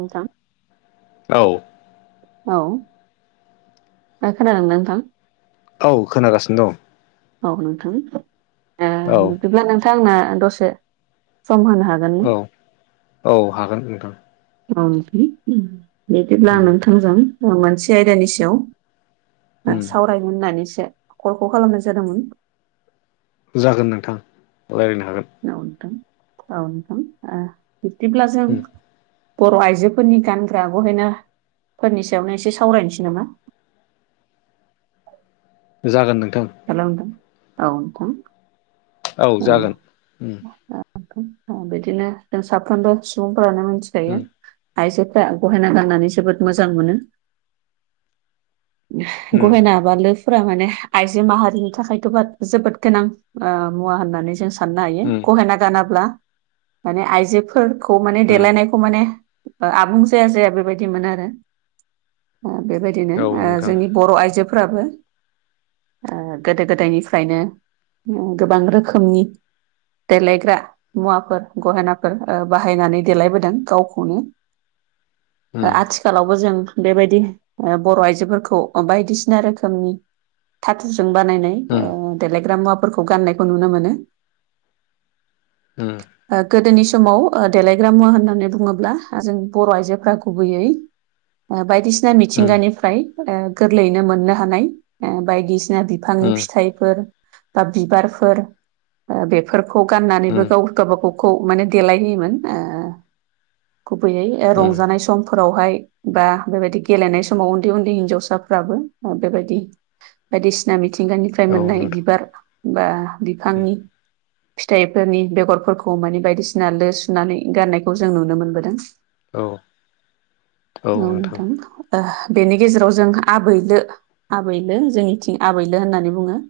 नोंथां। औ। औ नोंथांङा खोनादों ना नोंथां? औ खोनागासिनो दं। औ नोंथां ओ दं औ बिदिब्ला नोंथां ओ आंनो दसे सम होनो हागोन? औ औ हागोन नोंथां। औ बिदिब्ला आं उम नोंथांजों मोनसे आयदानि सायाव उम सावरायनो होननानैसो कलखौ खालामनाय जादों। जादोंमोन जागोन नोंथां रायलायनो हागोन। औ नोंथां बिब्दिब्ला जों उम बर' आइजोफोरनि गानग्रा गहेना फोरनि सायावनो एसे सावरायनोसै नामा? जागोन नोंथां। हेलौ नोंथां औ नोंथां औ जागोन। बिदिनो जों साफ्रोमबो सुबुंफोरानो मिथिखायो। उम आइजोफ्रा गहायना गाननानै जोबोद मोजां मोनो। उम गहेना बालोफोरा माने आइजो माहारिनि थाखायथ' बा जोबोद गोनां ओ मुवा होननानै जों साननो हायो उम गहेना गानाब्ला माने आइजोफोर खौ माने उम देलायनायखौ माने ओ आबुं जाया जाया बेबायदि मोनो आरो। बेबायदिनो औ नोंथां जोंनि बर' आइजोफोर फोराबो गोदो गोदायनिफ्रायनो ओम गोबां रोखोमनि देलायग्रा मुवाफोर गहेनाफोर ओ बाहायनानै देलायबोदों गावखौनो। उम ओ आथिखालावबो जों बेबायदि बर' आइजोफोरखौ बायदिसिना रोखोमनि थाथुजों बानायनाय उम उम ओ देलायग्रा मुवाफोरखौ गान्नायखौ नुनो मोनो। उम ओ गोदोनि समाव ओ देलायग्रा मुवा होननानै बुङोब्ला ओ जों बर' आइजोफ्रा गुबैयै बायदिसिना उम मिथिंगानिफ्राय ओ गोरलैयैनो मोननो हानाय ओ बायदिसिना बि बिफांनि उम फिथाइफोर बा बिबारफोर ओ बेफोरखौ गाननानैबो उम गाव गावबा गाव खौ माने देलाय होयोमोन ओ गुबैयै रंजानाय सम फोरावहाय बा बेबायदि गेलेनाय समाव उन्दै उन्दै हिनजावसाफ्राबो बेबायदि बायदिसिना मिथिंगानिफ्राय औ मोननाय नोंथां बिबार बा उम बिफांनि फिथाइफोरनि बेगरफोरखौ माने बायदिसिना लो सुनानै गारनायखौ जों नुनो मोनबोदों। औ [inaudible] औ नोंथां ओ बेनि गेजेराव जों आबै लो आबै लो जोंनिथिं आबैलो होननानै बुङो।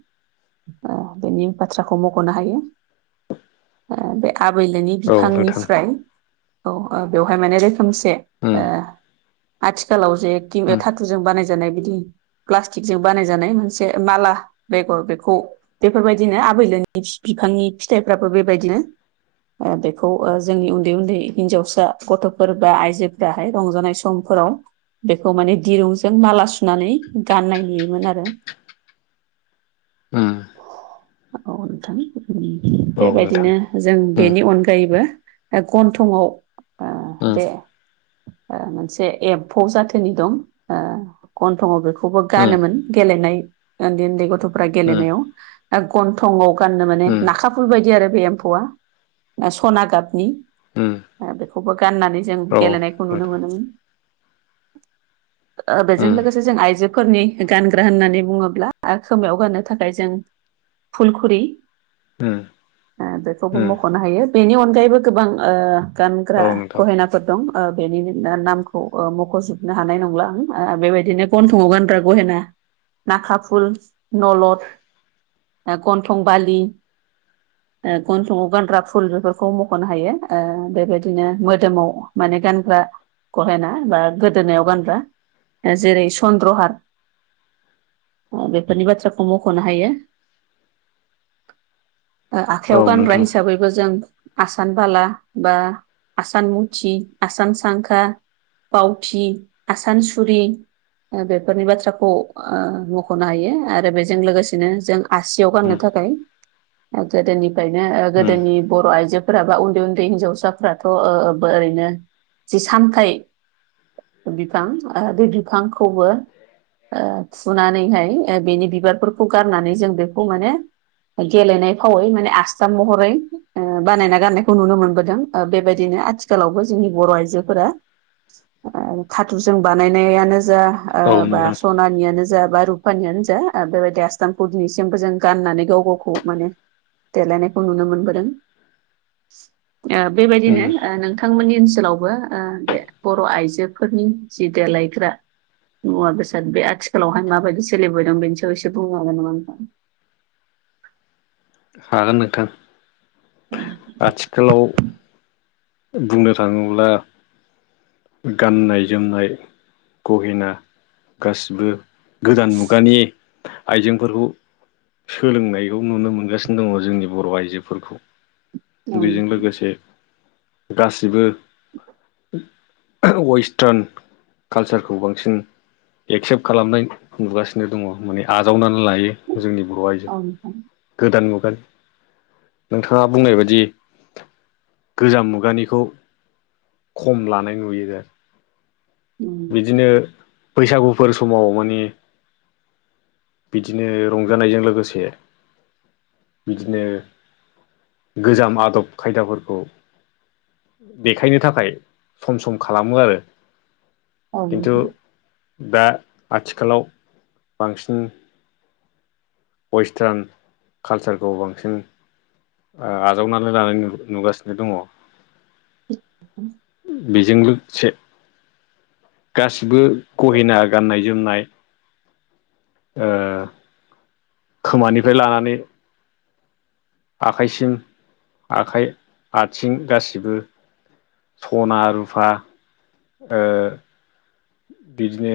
ओ बेनि बाथ्राखौ मख'नो हायो ओ बे आबै लोनि औ नोंथां बिफांनिफ्राय औ बेवहाय माने रोखोमसे उम ओ आथिखालाव जेखि उम धातुजों बानायजानाय बिदि प्लास्टिकजों बानायजानाय मोनसे माला बेगर बेखौ बेफोरबायदिनो आबै लोनि बिफांनि फिथाइफ्राबो बेबायदिनो। ओ बेखौ जोंनि ओ उन्दै उन्दै हिन्जावसा गथ'फोर बा आयजोफोराहाय रंजानाय सम समफोराव बेखौ माने दिरुंजों माला सुनानै गाननाय नुयोमोन आरो। उम औ नोंथां औ नोंथां बेबायदिनो जों उम बेनि अनगायैबो गन्थंआव ओ उम दे ओ मोनसे एम्फौ जाथोनि दं ओ गन्थंआव बेखौबो उम गानोमोन गेलेनाय उन्दै उन्दै गथ'फ्रा उम गेलेनायाव। गन्थंआव गाननो माने उम नाखाफुल बायदि आरो बे एम्फौआ। ओ सना गाबनि। उम आरो बेखौबो गाननानै जों औ गेलेनायखौ नुनो नोंथां मोनोमोन। बेजों उम लोगोसे जों आइजोफोरनि गानग्रा होननानै बुङोब्ला खोमायाव गाननो थाखाय जों फुलखुरि ओम बेखौबो मख'नो हायो बेनि अनगायैबो गोबां औ गानग्रा नोंथां गहेनाफो -र दं बेनि नामखौ मख'जोबनो हानाय नंला आं बेबायदिनो गन्थङाव गानग्रा गहेना नाखा फुल नलद गन्थं बालि गनथंआव गानग्रा फुल बेफोरखौ मख'नो हायो बेबायदिनो मोदोमाव माने गानग्रा गहेना बा गोदोनायाव गानग्रा जेरै चन्द्रहार अ बेफोरनि बाथ्राखौ मख'नो हायो आखायाव औ गानग्रा नोंथां हिसाबै जों आसान बाला बा आसान मुथि आसान सांखा बावथि आसानसुरि बेफोरनि बाथ्राखौ मख'नो हायो आरो बेजों लोगोसेनो जों आसियाव उम गाननो थाखाय गोदोनिफ्रायनो उम गोदोनि बर' आइजोफोराबा उन्दै उन्दै हिनजावसा थ' ओरैनो जि सामथाइ बिफां दै बिफांखौबो थुनानैहाय बेनि बिबारफोरखौ गारनानै जों बेखौ माने गेलेनाय फावै माने आसथ महरै बानायना गारनायखौ नुनो मोनबोदों बेबायदिनो आथिखाल आथिखालावबो जोंनि बर' आइजोफोरा थाथुरजों बानायनायानो जा औ बा नोंथां सनानियानो जा बा रुपानियानो जा बेबायदि आसस्थामपुरनि -खौ जों गाननानै गाव गावखौ माने देलायनायखौ नुनो मोनबोदों बेबायदिनो उम नोंथांमोननि ओनसोलावबो बे बर' आइजोफोरनि जि देलायग्रा मुवा बेसाद बे आथिखालावहाय माबायदि सोलिबायदोंं बेनि सायाव एसे बुंनो हागोन नामा नोंथां [inaudible] हागोन नोंथां औ आथिखालाव बुंनो थाङोब्ला गाननाय जोमनाय गहिना गासिबो गोदान मुगानि आइजेंफोरखौ सोलोंनायखौ नुनो मोनगासिनो दङ जोंनि बर' आइजोफोरखौ बेजों नोंथां लोगोसे गासिबो वेस्टार्न कालचारखौ बांसिन एक्सेप्ट खालामनाय नुगासिनो दङ माने आजावनानै लायो जोंनि बर' आइजो औ गोदान मुगोन नोंथाङा बुंनाय बायदि गोजाम मुगा खुगानिखौ खम लानाय नुयो आरो नोंथां बिदिनो बैसागुफोर समाव माने बिदिनो रंजानायजों लोगोसे बिदिनो गोजाम आदब खायदाफोरखौ देखायनो थाखाय सम सम खालामो आरो औ खिन्थु नोंथां दा आथिखालाव बांसिन वेस्टार्न कालसारखौ बांसिन आजावनानै लानाय नुगासिनो दङ बेजों लोगोसे गासिबो गहिना गाननाय जोमनाय खोमानिफ्राय लानानै आखाइसिम आखाइ आथिं गासिबो सना रुफा बिदिनो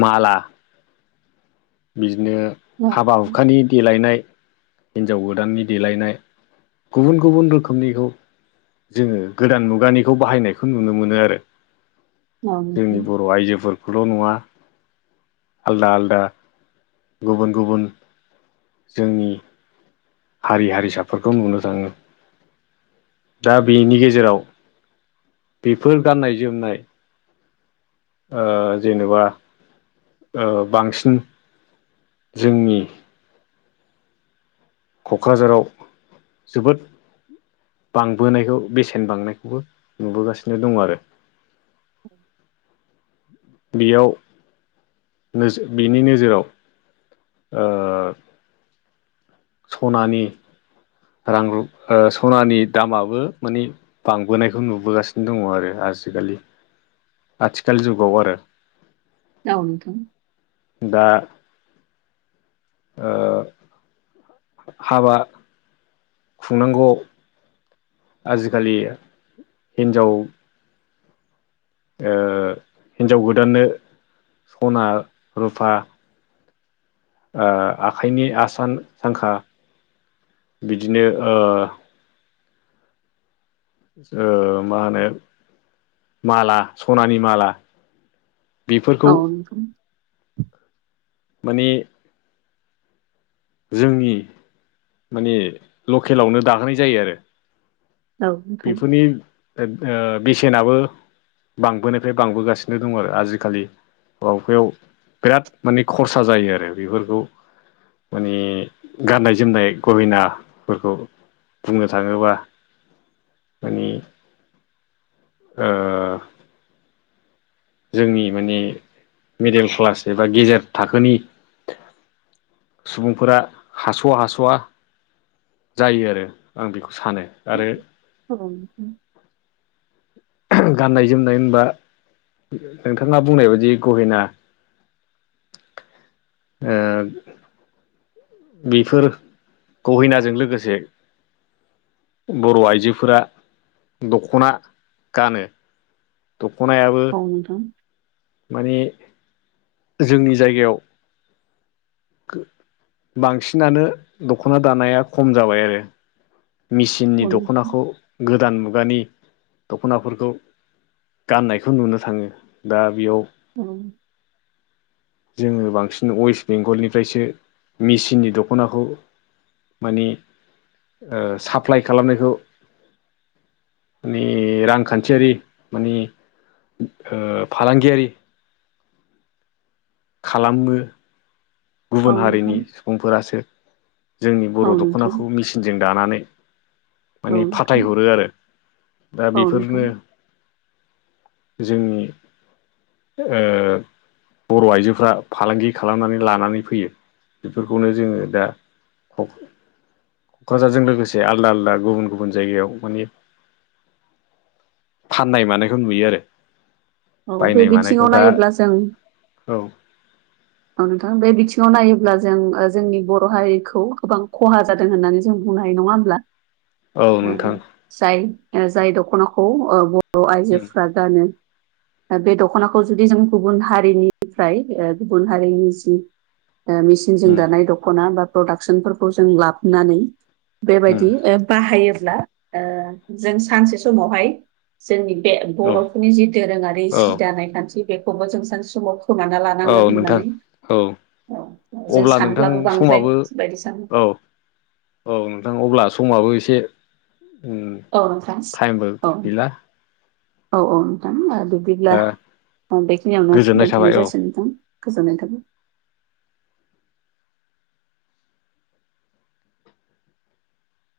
माला बिदिनो औ हाबा हुखानि देलायनाय हिन्जाव गोदाननि देलायनाय गुबुन गुबुन रोखोमनिखौ जोङो गोदान मुगानिखौ बाहायनायखौ नुनो मोनो आरो औ जोंनि नोंथां बर' आइजोफोरखौल' नङा आलदा आलदा गुबुन गुबुन जोंनि हारि हारिसाफोरखौ नुनो थाङो दा बेनि गेजेराव बेफोर गाननाय जोमनाय जेनेबा बांसिन जोंनि क'क्राझाराव जोबोद बांबोनायखौ बेसेन बांनायखौबो नुबोगासिनो दङ आरो औ बेयावनो बिनि नोजोराव सनानि रां र सनानि दामाबो मानि बांबोनायखौ नुबोगासिनो दङ आरो आजिखालि आथिखाल जुगाव आरो [unintelligible] दा हाबा खुंनांगौ आजिखालि हिन्जाव हिन्जाव गोदाननो सना रुफा आखाइनि आसान सांखा बिदिनो मा होनो माला सनानि माला आ बेफोरखौ माने जोंनि माने लकेलावनो दाहोनाय जायो आरो औ नोंथां बेफोरनि बेसेनाबो बांबोनायफ्राय बांबोगासिनो दङ आरो आजिखालि माबाफायाव बिराद माने खरसा जायो आरो बेफोरखौ माने गाननाय जोमनाय गहिनाफोरखौ बुंनो थाङोबा माने जोंनि माने मिडेल क्लास एबा गेजेर थाखोनि सुबुंफोरा हास'वा हास'वा जायो आरो आं बेखौ सानो आरो औ गाननाय जोमनाय होनबा नोंथाङा बुंनाय बायदि गहेना आ बेफोर गहिनाजों लोगोसे बर' आइजोफोरा दख'ना गानो दख'नायाबो बुंथां माने जोंनि जायगायाव बांसिनानो दख'ना दानाया खम जाबाय आरो मेसिननि नोंथां दख'नाखौ गोदान मुगानि दख'नाफोरखौ गाननायखौ नुनो थाङो दा बेयाव औ जोङो बांसिन वेस्ट बेंगलनिफ्रायसो मेसििननि दख'नाखौ माने साप्लाइ खालामनायखौ माने रांखान्थियारि माने फालांगियारि खालामो औ गुबुन हारिनि नोंथां सुबुंफोरासो जोंनि औ नोंथां औ बर' नोंथां दख'नाखौ मेसिनजों दानानै माने फाथायहरो आरो दा औ बेफोरनो नोंथां जोंनि बर' आइजोफ्रा फालांगि खालामनानै लानानै फैयो बेफोरखौनो जोङो दा क'क्राझारजों लोगोसे आलदा आलदा गुबुन गुबुन जायगायाव माने फाननाय मानायखौ नुयो आरो औ बे बायनाय मानायखौ बिथिङाव दा नायोब्ला जों औ औ नोंथां बे बिथिङाव नायोब्ला जों जोंनि बर' हारिखौ गोबां खहा जादों होननानै जों बुंनो हायो नङा होमब्ला औ नोंथां जाय जाय दख'नाखौ बर' उम आइजोफ्रा गानो बे दख'नाखौ जुदि जों गुबुन हारिनिफ्राय गुबुन हारिनि जि मेचिनजों उम दानाय दख'ना बा प्रडाक्सनफोरखौ जों लाबोनानै उम बेबायदि बाहायोब्ला जों सानसे समावहाय जोंनि बे औ बर'फोरनि जि दोरोङारि औ जि दानाय खान्थि बेखौबो जों सानसे समाव खोमाना औ लानांगोन नोंथां होननानै औ औ जों अब्ला नोंथां सानब्लाबो बांद्राय समाबो गोसोबायदि सानो औ औ नोंथां अब्ला समाबो एसे औ नोंथां टाइमबो औ गैला औ औ नोंथां बिब्दिब्ला दा बेखिनियावनो गोजोननाय थाबाय दोनथ'नाय औ जासिग नोंथां गोजोननाय थाबाय